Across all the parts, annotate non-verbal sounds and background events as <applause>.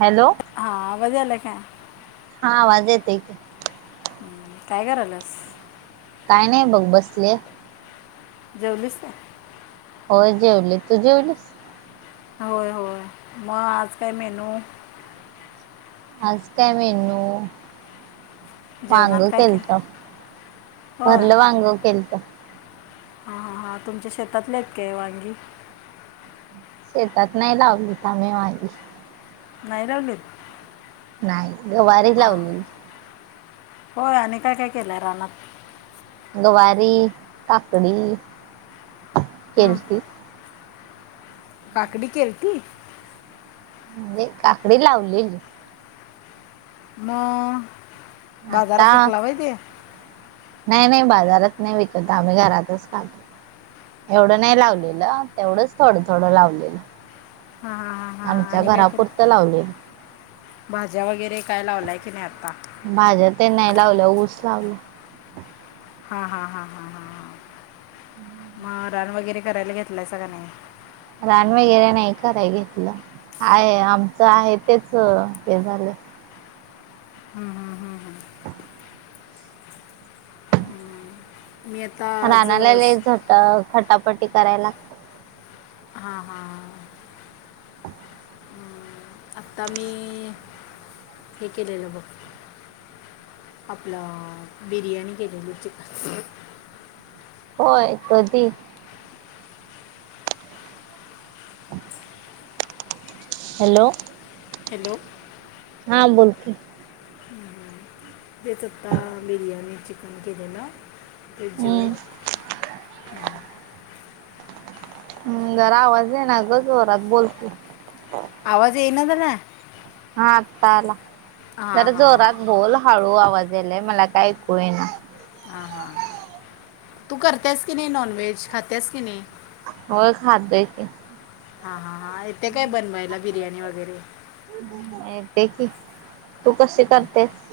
Hello हा आवाज यायला काय हा आवाज येतोय हम्म काय क आलंस काय नाही बघ बसले जेवलीस काय हो जेवली तू जेवलीस? होय होय मग आज काय मेनू? आज काय मेनु! वांग जेवणात काय केलं केलत भरलं वांग केलत. हा हा हा. तुमच्या शेतातले आहेत का वांगी? शेतात नाही लावलीत आम्ही वांगी. नाही लावलीत? नाही गवारी लावली. होय आणि काय काय केलंय रानात? गवारी, काकडी. केलती. काकडी केलती. म्हणजे काकडी लावली. म आता नाही नाही बाजार. नाही विकत आम्ही घरातच खातो एवढं नाही लावलेलं तेवढंच थोडं थोड लावलेलं. हा ह ह हां आमच्या आणि काय घरापुरतं लावलेलं भाज्या वगैरे काय लावलाय की नाही आता? लावलं ऊस लावलं. हा हा हा हा हा हा. म. न वगैरे करायला घेतलाय सग नाही? रान वगैरे नाही करायला घेतलं आहे आमचं आहे तेच हे झालं. हम् हम हम् हम मी आता आज रानालाला झट खटा. पटी करायला लागता. हा हा. आता मी हे केलेलं बघ आपलं बिर्याणी केलेली चिकन. होय कधी? हॅलो? हॅलो? हां बोलकीे. ह ह. तेच आता बिर्याणी. <unintelligible> ते हम्म जेवलात हम्म जरा आवाज दे ना ग जोरात बोलते. आवाज येईना झालाय. हा आत्ता आला. हां जरा हां जोरात बोल हळू आवा आवाज यायलाय मला काय ऐकू येईना. हा हा तू करतेस कि नाही नॉन व्हेज खातेस की नाही. होय खातेय की हा हा हाय तेे काय बनवायला बिर्याणी वगैरे करतेय की तू कशी करतेस.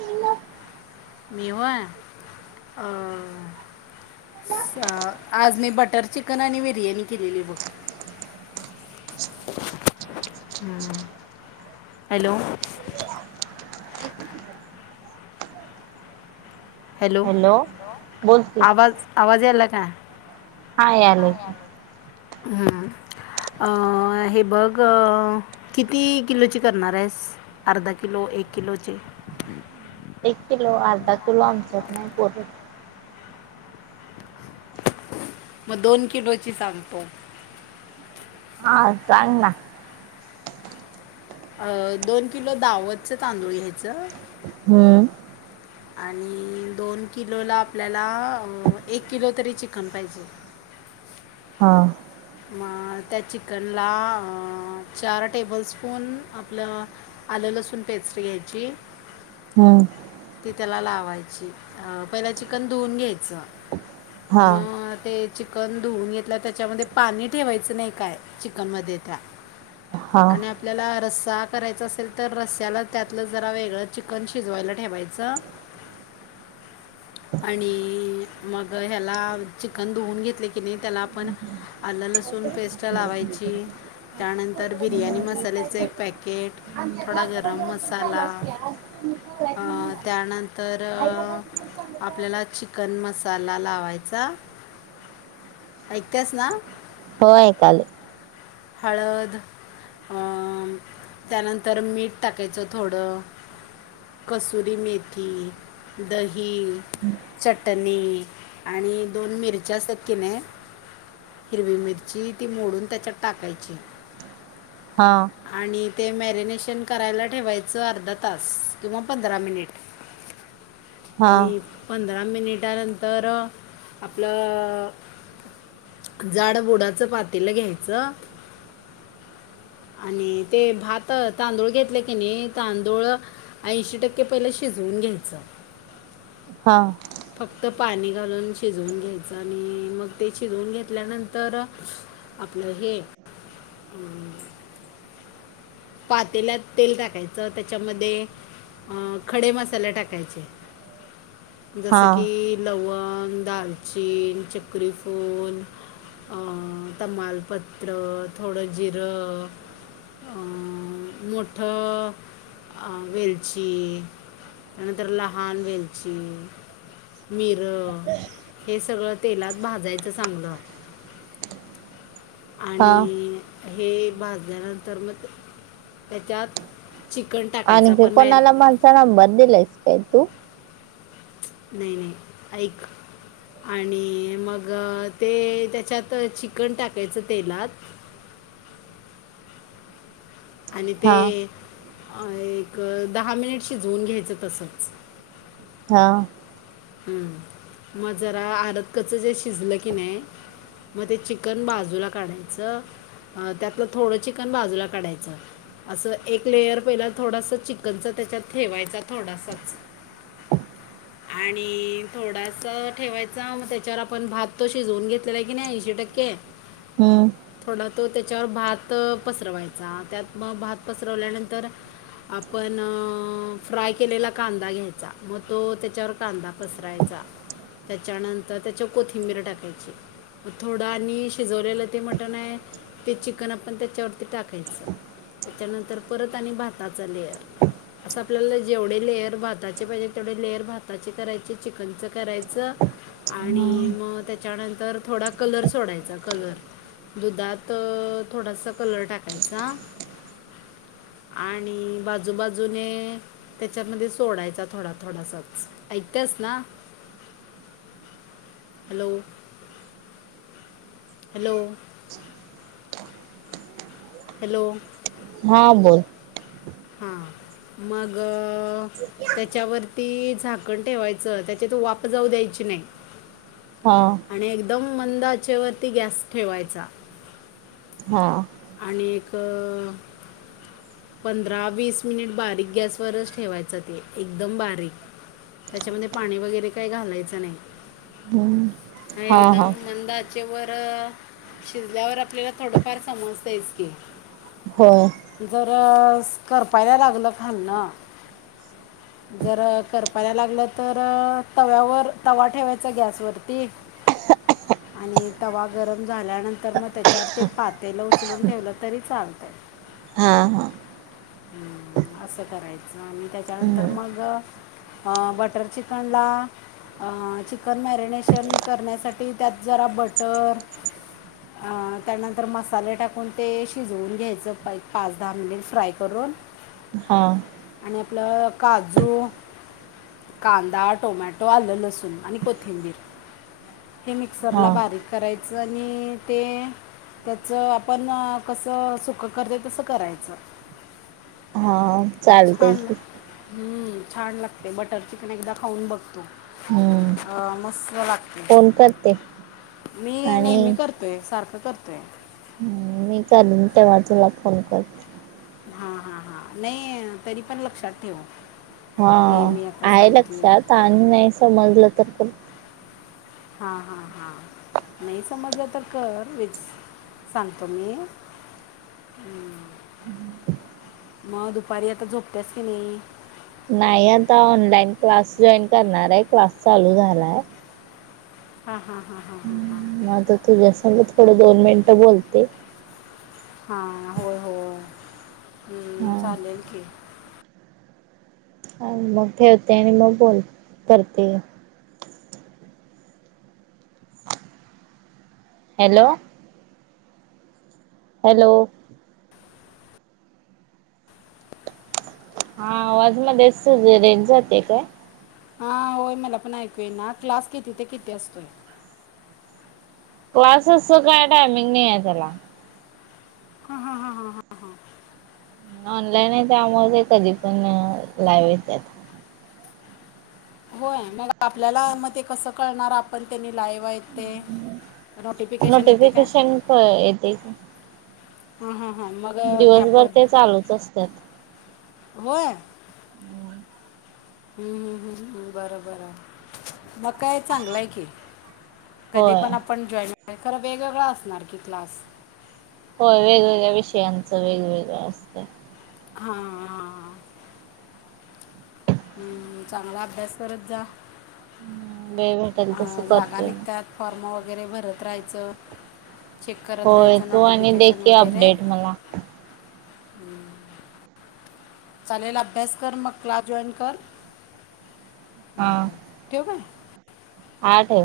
मी होय अ अ आज मी बटर चिकन आणि बिर्याणी केलेली आहे बघ. <unintelligible> हम्म हॅलो हॅलो हॅलो बोल की. आवाज आवाज यायलाय का‌? हा यायलेत. हम्म अ हे बघ किती किलोची करणार आहेस अर्धा किलो एक किलोचे एक किलो अर्धा किलो आमच्यात नाही पुरत मग दोन किलोची सांग पाहू. हा चालल ना. अ दोन किलो दावतच तांदूळ घ्यायचं हम्म आणि दोन किलोला आपल्याला एक किलो तरी चिकन पाहिजे. हा मग त्या चिकनला चार टेबल स्पून आपलं आलं लसूण पेस्ट घ्यायची. हम्म ती त्याला लावायची अ पहिला चिकन धुवून घ्यायचं. हा म ते चिकन धुवून घेतला त्याच्यामध्ये पाणी ठेवायचं नाही काय चिकनमध्ये त्या हा आणि आपल्याला रस करायचं असेल तर रस्स्याला त्यातलं जरा वेगळं चिकन शिजवायला ठेवायचं. आणि मग ह्याला चिकन धुवून घेतले की नाही त्याला आपण आलं लसूण पेस्ट लावायची त्यानंतर बिर्याणी मसाल्याचं एक पॅकेट थोडा गरम मसाला अ त्यानंतर आपल्याला चिकन मसाला लावायचा ऐकतेस ना. होय ऐकायले हळद अ त्यानंतर मीठ टाकायचं थोडं कसुरी मेथी दही चटणी आणि दोन मिरच्या असतात की नाही हिरवी मिरची ती मोडून त्याच्यात टाकायची. हा आणि ते मॅरीनेशन करायला ठेवायचं अर्धा तास, किंवा पंधरा मिनिट. हा आणि. अहं. पंधरा मिनिटांनंतर.. आपलं अं जाड बुडाच पातेलं घ्यायचं. च.. आनी ते भात, तांदूळ घेतले कीं नाही, तांदूळ ऐशी टक्के पाहिलं शिजवून घ्यायचं. हा.. फक्त पानी घालून शिजवून घ्यायचं, आनी मग ते शिजवून घेतल्यानंतर आपलं हे, अं पातेल्यात तेल टाकायचं, त्याच्यामदे अं खडे मसाले टाकायचे. हा जसं की, लवंग. लवंग, दालचिन, चक्रीफूल अं तमालपत्र, थोडं जिरं, अं मोठं... आ वेलची, त्यानंतर लहान वेलची, मिर, हे सगळं तेलात भाजायचं चांगल. हा आणि.... हे भाजल्यानंतर म ते त्याच्यात चिकन टाकायचं आणखी आपण मॅर कोणाला माझा नंबर दिलायंस का तू? नाही नाही ऐक. आणि मग ते त्याच्यात चिकन टाकायचं तेलात आणि ते.... हा अ एक दहा मिनिट शिजवून घ्यायचं तसंच. हा.. हं, मं जरा अडचकच्च जे शिजलं किनाय, मं ते चिकन बाजूला काढायचं, त्यातलं थोडं चिकन बाजूला काढायचं, असं एक लेयर पहिला थोडासा चिकनचा त्याच्यात ठेवायचा थोडासाच. आणि.. थोडासा ठेवायचा मं त्याच्यावर आपन भात तो शिजवून घेतलेला हाय कीं नाय, ऐशी टक्के, हम्म थोडा तो त्याच्यावर भात तो पसरवायचा. त्यात मं भात पसरवल्या नंतर आपन... फ्राय केलेला कांदा घ्यायचा मं तो त्याच्यावर कांदा पसरयचा. त्याच्यानंतर त्याच्यावर कोथिंबीर टाकायची. मं थोडं आनी शिजवलेलं ते मटण हाय ते चिकन आपण त्याच्यावरती टाकायचं. त्यांच्यानंतर परत अनिक भाताचा लेयर, असं आपल्याला जेवढं लेयर भाताचे पाहिजे तेवढे लेयर भाजी करायची चिकनच करायच, आणि हम्म मं त्याच्यानंतर थोडा कलर सोडायचा कलर. दुधात.. थोडास कलर टाकायचा, आणि बाजूबाजूने त्याच्यामध्ये सोडायचा. थोडा - थोडासाच. ऐकतंस ना, हॅलो! हॅलो! हॅलो! हां, बोल. हा, मग.. त्याच्यावरती.... झाकण ठेवायचं त्याची तं वाफच जाऊ द्यायची नाय. हा आणि एकद मंद आचेवरती गॅस ठेवायचा. हा. आणि एक पंधरा वीस मिनिट बारीक गॅसवरच ठेवायच ते. एकदम बारीक. त्याच्यामध्ये पाणी वैगरे काहीच घालायचं नाही. हम्म हा एकदम मंद आचेवर तं.. शिजल्यावर आपल्याला थोडंफार समजतंयेच कीं. हो. तर करपाया लागलं खालन, जर करपाया लागलं तर... तव्यावर तवा ठेवायचा गॅसवरती. आणि तवा गरम झाल्यानंतर न त्याच्यावर ते पातेलं उचलून ठेवलं तरी चालतंय. हा हा हं.. असं करायचं आणि त्याच्यानंतर हम्म मग अ बटर चिकनला, चिकन मॅरीनेशन करण्यासाठी त्यात जरा बटर, अ.. त्यानंतर मसाले टाकून ते शिजवून घ्यायचं पाय पाच - दहा मिनिट फ्राय करून हा... आणि आपलं काजू, कांदा, टोमॅटो, आलं लसूण. आणि कोथिंबीर. हे हा मिक्सरला बारीक कराय च नी.. ते त्याच आपन कसं सुकं करतय तसं करायचं चालतये की ह्म छान लागते बटर चिकन एकदा खाऊन बघतू हम्म अ मस्त लागते फोन करते मी आणि नेहमी करतोय सारखं करतोय हम्म मी चालून तेव्हा तुला फोन करते हा हा हा नाही तरी पण लक्षात ठेव हा, हे मी आता आहे सांगितलेलं लक्षात आणि नाही समजलं तर पण हा हा हा, नाही समजलं तर कर मिन्स सांगतो मी. हम् मग दुपारी आता झोपतेस कि नाही? नाही, आता ऑनलाइन क्लास जॉईन करणार आहे, क्लास चालू झालाय. हा हा हा हा हा हा. म आता तुझ्या संग थोडं दोन मिनिटं बोलते. हा हो हो हम्म हा चालेल की. मग ठेवते आणि मग बोल करते. हॅलो. हॅलो. हा आवाज मध्येच रेंज जाते काय? हा होय मला पण ऐकू येई ना, क्लास किती ते किती असतोय? क्लासेसच काय टायमिंग नाही आहे त्याला हा हा हा हा हा हा. ऑनलाईन आहे त्यामुळे ते कधी पण लाईव येताहेत. होय आणि मग आपल्याला म ते कस कळणार आपण त्यांनी लाईव्ह आहेत ते नोटिफिकेशन येते काय नोटिफिकेशन प येते. हा हा. दिवसभर ते चालूच असतात. व्हय. हम्म. हम्म हम्म हम्म बरं बरं मग काय चांगलंय कि. कधी होय पण आपण जॉईन नाय खरं वेगवेगळ असणार की क्लास होय वेगवेगळ्या विषयांचं वेगवेगळं असतं. हा हा. हम्म चांगला अभ्यास करत जा. हम्म वेळ भेटल तस अं, जागा करतोय मी निघतात फॉर्म भरत राहायचं चेक करत होय राहायचं तू आणि दे नोटिफिकेशन की अपडेट मला. हम्म. चालेल, अभ्यास कर मग क्लास जॉईन कर. हम्म, ठेऊ का? आठ आहे.